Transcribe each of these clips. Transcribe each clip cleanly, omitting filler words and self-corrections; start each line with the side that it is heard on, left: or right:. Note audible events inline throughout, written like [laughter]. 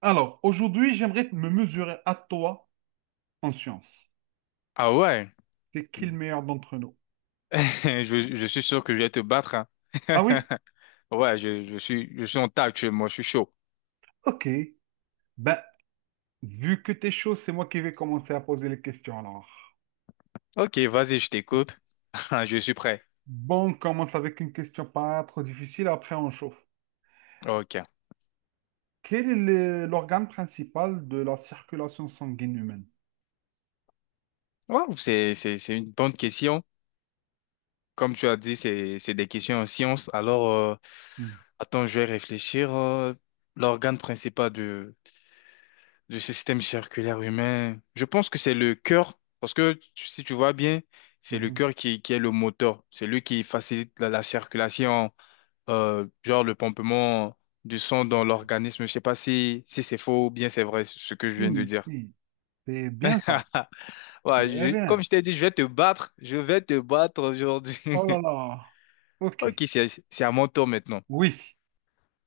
right: Alors, aujourd'hui, j'aimerais me mesurer à toi en science.
left: Ah ouais,
right: C'est qui
left: [laughs]
right: le meilleur d'entre nous?
left: je suis sûr que je vais te battre. Hein.
right: Ah oui?
left: [laughs] Ouais, je suis en tas actuellement, je suis chaud.
right: Ok. Ben, vu que t'es chaud, c'est moi qui vais commencer à poser les questions alors.
left: Ok, vas-y, je t'écoute. [laughs] Je suis prêt.
right: Bon, on commence avec une question pas trop difficile, après on chauffe.
left: Ok.
right: Quel est l'organe principal de la circulation sanguine humaine?
left: Wow, c'est une bonne question. Comme tu as dit, c'est des questions en science. Alors,
right: Hmm,
left: attends, je vais réfléchir. L'organe principal du système circulaire humain, je pense que c'est le cœur. Parce que si tu vois bien, c'est le
right: mhm.
left: cœur qui est le moteur. C'est lui qui facilite la circulation. Genre le pompement du sang dans l'organisme. Je sais pas si c'est faux ou bien c'est vrai ce que je viens de
right: Si,
left: dire.
right: si, c'est bien ça.
left: [laughs]
right: Très bien.
left: Comme je t'ai dit, je vais te battre. Je vais te battre aujourd'hui.
right: Oh là
left: [laughs]
right: là. Ok.
left: Ok, c'est à mon tour maintenant.
right: Oui.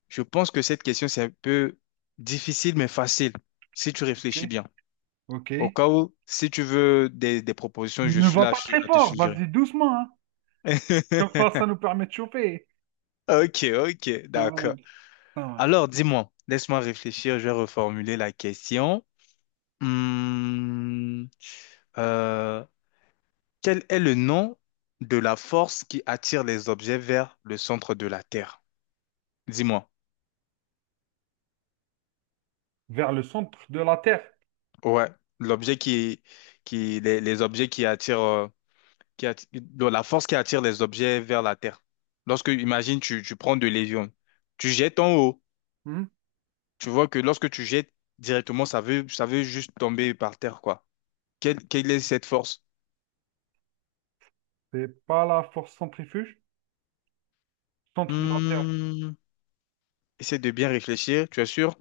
left: Je pense que cette question, c'est un peu difficile, mais facile, si tu
right: Ok.
left: réfléchis bien.
right: Ok.
left: Au cas où, si tu veux des propositions, je
right: Ne
left: suis
right: va
left: là
right: pas
left: je suis
right: très
left: à te
right: fort,
left: suggérer.
right: vas-y doucement, hein. Comme
left: [laughs]
right: ça nous permet de choper.
left: Ok,
right: Ah,
left: d'accord.
right: ça marche.
left: Alors, dis-moi, laisse-moi réfléchir, je vais reformuler la question. Hmm, euh, Quel est le nom de la force qui attire les objets vers le centre de la Terre? Dis-moi.
right: Vers le centre de la Terre.
left: Ouais, l'objet qui les objets qui attirent, donc la force qui attire les objets vers la Terre. Lorsque, imagine, tu prends de l'avion, tu jettes en haut,
right: Hmm.
left: tu vois que lorsque tu jettes directement, ça veut juste tomber par terre, quoi. Quelle est cette force?
right: C'est pas la force centrifuge? Centre de la Terre.
left: Hmm, Essaie de bien réfléchir, tu es sûr?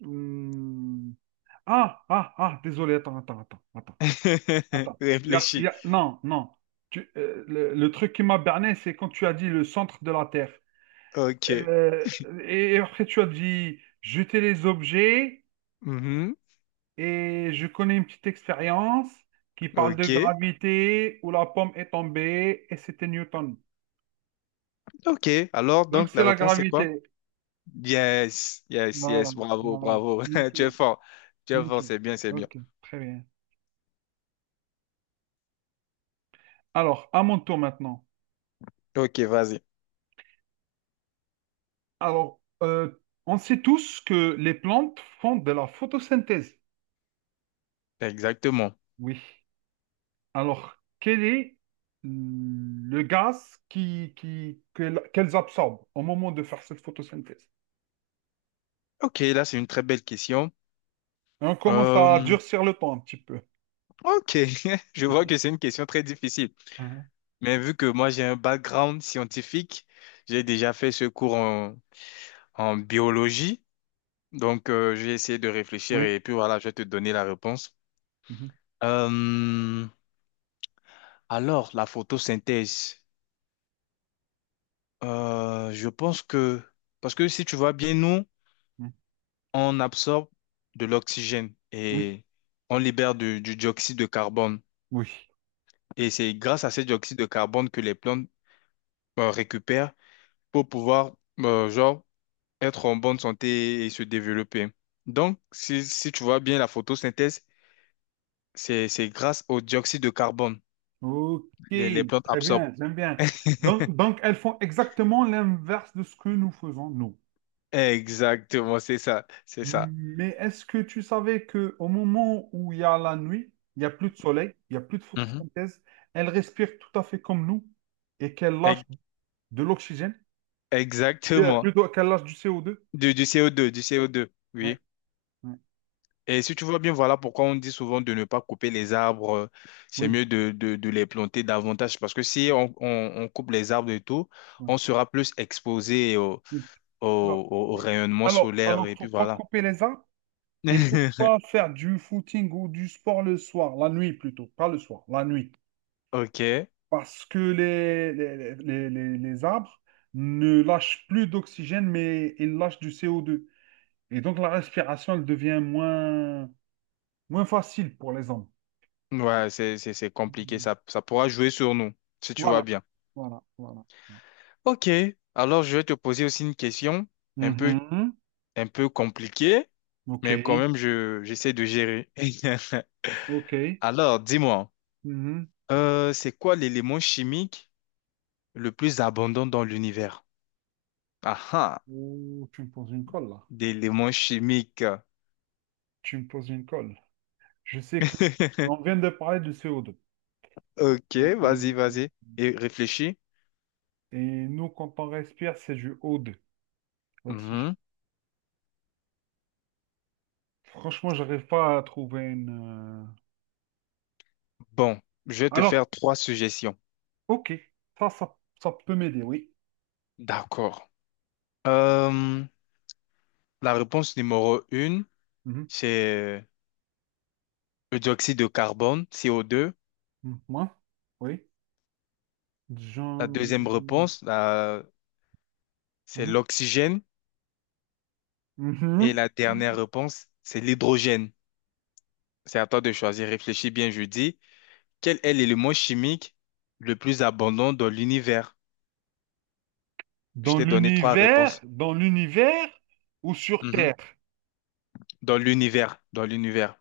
right: Hmm. Ah, ah, ah, désolé, attends, attends, attends, attends,
left: [laughs]
right: attends.
left: Réfléchis.
right: Non, non. Le truc qui m'a berné, c'est quand tu as dit le centre de la Terre.
left: Ok.
right: Euh, et après, tu as dit jeter les objets,
left: Mhm.
right: et je connais une petite expérience qui parle de
left: Ok.
right: gravité où la pomme est tombée, et c'était Newton.
left: Ok. Alors,
right: Donc,
left: donc,
right: c'est
left: la
right: la
left: réponse, c'est quoi?
right: gravité.
left: Yes. Yes,
right: Voilà,
left: yes. Bravo,
right: voilà.
left: bravo. [laughs] Tu
right: Nickel,
left: es fort. Tu es fort.
right: nickel.
left: C'est bien, c'est bien.
right: Ok, très bien. Alors, à mon tour maintenant.
left: Ok, vas-y.
right: Alors, on sait tous que les plantes font de la photosynthèse.
left: Exactement.
right: Oui. Alors, quel est le gaz qu'elles absorbent au moment de faire cette photosynthèse?
left: Ok, là, c'est une très belle question.
right: On commence à
left: Euh,
right: durcir le temps un petit peu.
left: ok. [laughs] Je vois que
right: [laughs]
left: c'est une question très difficile.
right: Ah,
left: Mais vu que moi, j'ai un background scientifique, j'ai déjà fait ce cours en biologie. Donc, j'ai essayé de réfléchir
right: oui.
left: et puis voilà, je vais te donner la réponse.
right: Mhm,
left: Euh, Alors, la photosynthèse, je pense que, parce que si tu vois bien, nous,
right: mhm.
left: on absorbe de l'oxygène
right: Oui.
left: et on libère du dioxyde de carbone.
right: Oui.
left: Et c'est grâce à ce dioxyde de carbone que les plantes récupèrent pour pouvoir, euh, genre, être en bonne santé et se développer. Donc, si tu vois bien, la photosynthèse, c'est grâce au dioxyde de carbone
right: Ok,
left: les plantes
right: très
left: absorbent.
right: bien, j'aime bien. Donc, elles font exactement l'inverse de ce que nous faisons, nous.
left: Exactement, c'est ça.
right: Mais est-ce que tu savais que au moment où il y a la nuit, il n'y a plus de soleil, il n'y a plus de
left: Mhm.
right: photosynthèse, elles respirent tout à fait comme nous et qu'elles lâchent
left: Ex-
right: de l'oxygène, de-
left: Exactement.
right: plutôt qu'elles lâchent du co deux.
left: Du CO2, du CO2,
right: Ouais,
left: oui.
right: ouais,
left: Et si tu vois bien, voilà pourquoi on dit souvent de ne pas couper les arbres. C'est
right: oui,
left: mieux de les planter davantage parce que si on coupe les arbres et tout,
right: ouais,
left: on sera plus exposé
right: oui. Alors,
left: au
right: oui.
left: rayonnement solaire
right: Alors,
left: et
right: faut
left: puis
right: pas
left: voilà.
right: couper les arbres et faut pas
left: [laughs]
right: faire du footing ou du sport le soir, la nuit plutôt, pas le soir, la nuit.
left: Ok.
right: Parce que les arbres ne lâchent plus d'oxygène, mais ils lâchent du CO2. Et donc la respiration, elle devient moins, moins facile pour les hommes.
left: Ouais, c'est compliqué.
right: Mm.
left: Ça pourra jouer sur nous, si tu vois
right: Voilà,
left: bien.
right: voilà, voilà.
left: Ok. Alors, je vais te poser aussi une question un peu,
right: Mhm.
left: un peu compliquée,
right: Ok,
left: mais quand même, j'essaie de gérer. [laughs]
right: ok.
left: Alors, dis-moi.
right: Mhm.
left: C'est quoi l'élément chimique le plus abondant dans l'univers? Ah ah,
right: Oh, tu me poses une colle là.
left: d'éléments chimiques.
right: Tu me poses une colle. Je sais que
left: [laughs]
right: on vient de parler du CO2.
left: Ok,
right: On-
left: vas-y. Et réfléchis.
right: Et nous, quand on respire, c'est du O2, l'oxygène.
left: Mhm.
right: Franchement, j'arrive pas à trouver une,
left: Bon, je vais te
right: alors,
left: faire trois suggestions.
right: ok. Ça peut m'aider, oui.
left: D'accord. Euh, la réponse numéro une,
right: Mhm.
left: c'est le dioxyde de carbone, CO2.
right: Mhm. Moi? Oui.
left: La
right: Jean...
left: deuxième réponse, c'est
right: Mhm.
left: l'oxygène. Et
right: Mhm.
left: la dernière réponse, c'est l'hydrogène. C'est à toi de choisir. Réfléchis bien, je dis. Quel est l'élément chimique le plus abondant dans l'univers? Je t'ai donné trois réponses.
right: Dans l'univers ou sur
left: Mhm.
right: Terre?
left: Dans l'univers, dans l'univers.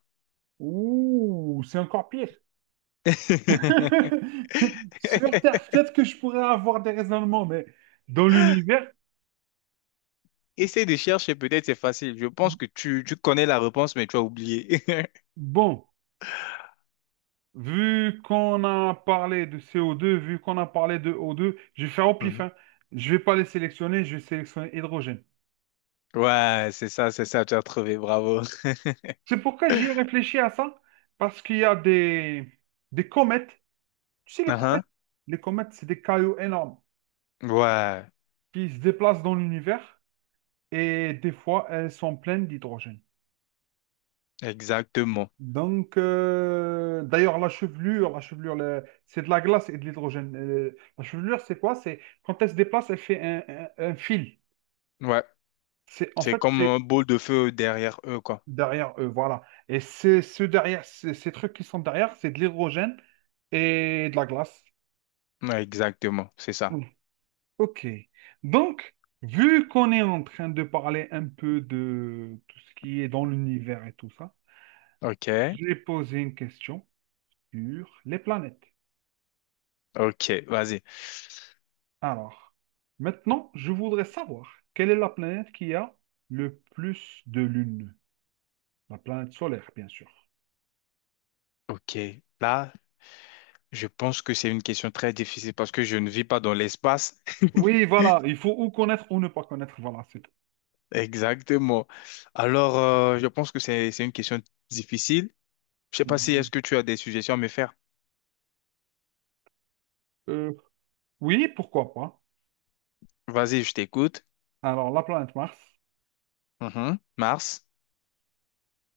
right: Ouh, c'est encore pire.
left: [laughs]
right: [laughs] Sur Terre, peut-être que je pourrais avoir des raisonnements, mais dans l'univers,
left: Essaye de chercher, peut-être c'est facile. Je pense que tu connais la réponse, mais tu as oublié. [laughs]
right: bon, vu qu'on a parlé de CO2, vu qu'on a parlé de O2, je vais faire au pif,
left: Mhm.
right: hein. Je vais pas les sélectionner, je vais sélectionner hydrogène.
left: Ouais, c'est ça, tu as trouvé, bravo.
right: C'est pourquoi j'y ai
left: [laughs]
right: réfléchi à ça, parce qu'il y a des comètes. Tu sais,
left: Uhum.
right: les comètes, c'est des cailloux énormes
left: Ouais,
right: qui se déplacent dans l'univers et des fois, elles sont pleines d'hydrogène.
left: exactement.
right: Donc, d'ailleurs, la chevelure, c'est de la glace et de l'hydrogène. La chevelure, c'est quoi? C'est quand elle se déplace, elle fait un fil.
left: Ouais,
right: C'est en
left: c'est
right: fait,
left: comme
right: c'est
left: un boule de feu derrière eux, quoi.
right: derrière eux, voilà. Et c'est ce derrière, ces trucs qui sont derrière, c'est de l'hydrogène et de la glace.
left: Ouais, exactement, c'est ça.
right: Ok. Donc, vu qu'on est en train de parler un peu de tout ce qui est dans l'univers et tout ça,
left: Ok,
right: j'ai posé une question sur les planètes.
left: ok, vas-y.
right: Alors, maintenant, je voudrais savoir quelle est la planète qui a le plus de lunes? La planète solaire, bien sûr.
left: Ok, là, je pense que c'est une question très difficile parce que je ne vis pas dans l'espace.
right: Oui, voilà, il faut ou connaître ou ne pas connaître, voilà, c'est tout.
left: [laughs] Exactement. Alors, je pense que c'est une question difficile. Je sais pas si est-ce
right: Mhm.
left: que tu as des suggestions à me faire.
right: Euh, oui, pourquoi pas.
left: Vas-y, je t'écoute.
right: Alors, la planète Mars,
left: Mhm. Mars.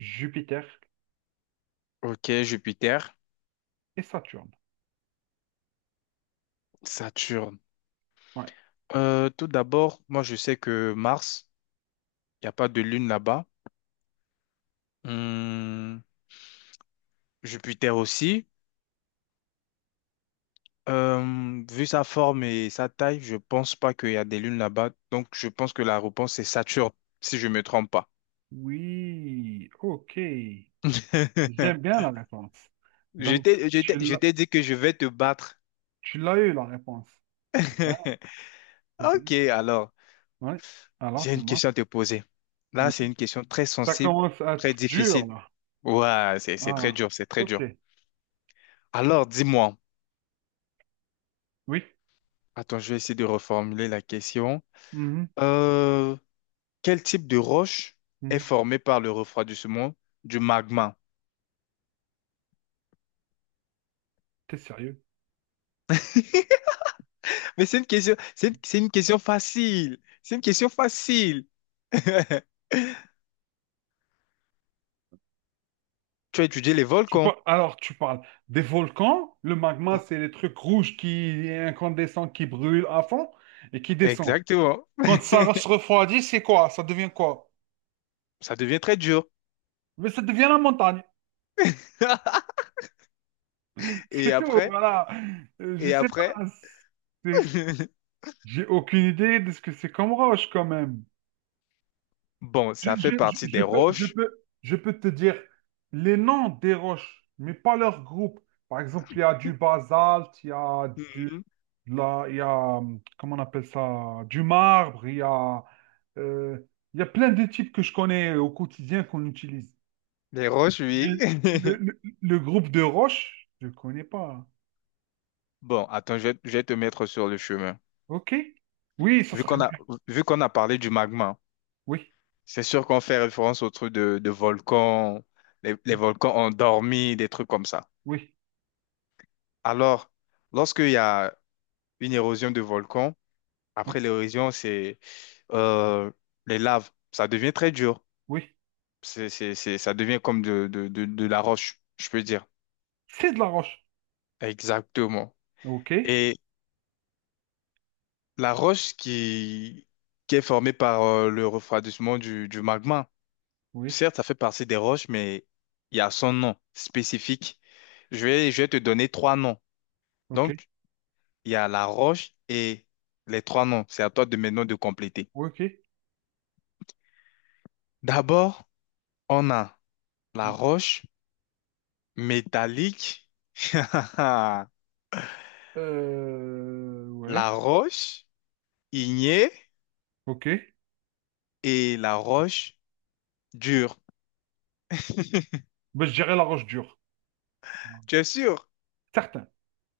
right: Jupiter
left: OK, Jupiter.
right: et Saturne.
left: Saturne.
right: Ouais.
left: Tout d'abord, moi, je sais que Mars, il n'y a pas de lune là-bas. Hum, Jupiter aussi. Vu sa forme et sa taille, je pense pas qu'il y a des lunes là-bas. Donc, je pense que la réponse, c'est Saturne, si je me trompe pas.
right: Oui, ok. J'aime
left: [laughs]
right: bien la réponse. Donc, tu
left: Je
right: l'as,
left: t'ai dit que je vais te battre.
right: tu l'as eu, la réponse. C'est bien,
left: [laughs]
right: c'est bien.
left: Ok, alors,
right: Oui. Alors,
left: j'ai une
right: dis-moi.
left: question à te poser. Là,
right: Oui.
left: c'est une question très
right: Ça
left: sensible,
right: commence à être
left: très
right: dur,
left: difficile.
right: là.
left: Ouais, c'est très
right: Ah,
left: dur, c'est très dur.
right: ok.
left: Alors, dis-moi.
right: Oui.
left: Attends, je vais essayer de reformuler la question.
right: Mhm,
left: Euh, quel type de roche est
right: mhm.
left: formée par le refroidissement du magma?
right: T'es sérieux?
left: Mais c'est une question, c'est une question facile. C'est une question facile. [laughs] Tu as étudié les volcans.
right: Alors, tu parles des volcans. Le magma, c'est les trucs rouges qui incandescents, qui brûlent à fond et qui descendent.
left: Exactement.
right: Quand ça se refroidit, c'est quoi? Ça devient quoi?
left: Ça devient très dur.
right: Mais ça devient la montagne.
left: [laughs]
right: [laughs]
left: Et
right: C'est tout,
left: après,
right: voilà. Je
left: et
right: sais
left: après,
right: pas. C'est...
left: [laughs]
right: J'ai aucune idée de ce que c'est comme roche quand même.
left: bon, ça fait partie des roches.
right: Je peux te dire les noms des roches, mais pas leur groupe. Par exemple, il y a du basalte, il y a
left: Mhm.
right: il y a, comment on appelle ça, du marbre, euh, il y a plein de types que je connais au quotidien qu'on utilise.
left: Les roches,
right: Mais
left: oui. [laughs]
right: le groupe de roches, je ne connais pas.
left: Bon, attends, je vais te mettre sur le chemin.
right: OK? Oui, ça
left: Vu
right: serait
left: qu'on a,
right: bien.
left: vu qu'on a parlé du magma,
right: Oui,
left: c'est sûr qu'on fait référence au truc de volcan, les
right: ouais,
left: volcans ont dormi, des trucs comme ça.
right: oui,
left: Alors, lorsqu'il y a une érosion de volcan, après
right: oui,
left: l'érosion, c'est euh, les laves. Ça devient très dur.
right: oui.
left: Ça devient comme de la roche, je peux dire.
right: C'est de la roche.
left: Exactement.
right: OK?
left: Et la roche qui est formée par le refroidissement du magma,
right: Oui.
left: certes, ça fait partie des roches, mais il y a son nom spécifique. Je vais te donner trois noms.
right: Ok.
left: Donc, il y a la roche et les trois noms. C'est à toi de maintenant de compléter.
right: Ouais, ok.
left: D'abord, on a la roche métallique, [laughs]
right: Ouais.
left: la roche ignée
right: Ok.
left: et la roche dure.
right: Bah, je dirais la roche dure.
left: Tu es sûr?
right: Certain.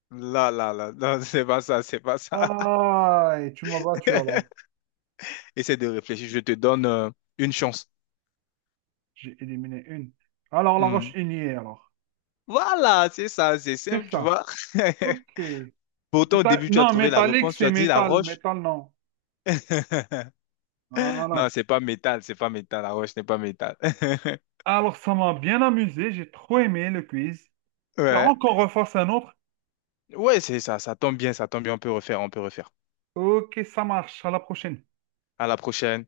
left: Là, non, [laughs] c'est pas ça.
right: Ah, et tu m'as battu alors.
left: [laughs] Essaie de réfléchir, je te donne une chance.
right: J'ai éliminé une. Alors, la roche
left: Hmm.
right: ignée, alors.
left: Voilà, c'est ça, c'est
right: C'est
left: simple, tu
right: ça.
left: vois. [laughs]
right: Ok.
left: Pourtant, au
right: Méta-.
left: début, tu as
right: Non,
left: trouvé la
right: métallique,
left: réponse, tu
right: c'est
left: as dit la
right: métal.
left: roche.
right: Métal, non.
left: [laughs] Non,
right: Voilà.
left: c'est pas métal, la roche n'est pas métal. [laughs]
right: Alors, ça m'a bien amusé. J'ai trop aimé le quiz.
left: Ouais.
right: Espérons qu'on refasse un autre.
left: Ouais, ça tombe bien, on peut refaire.
right: Ok, ça marche. À la prochaine.
left: À la prochaine.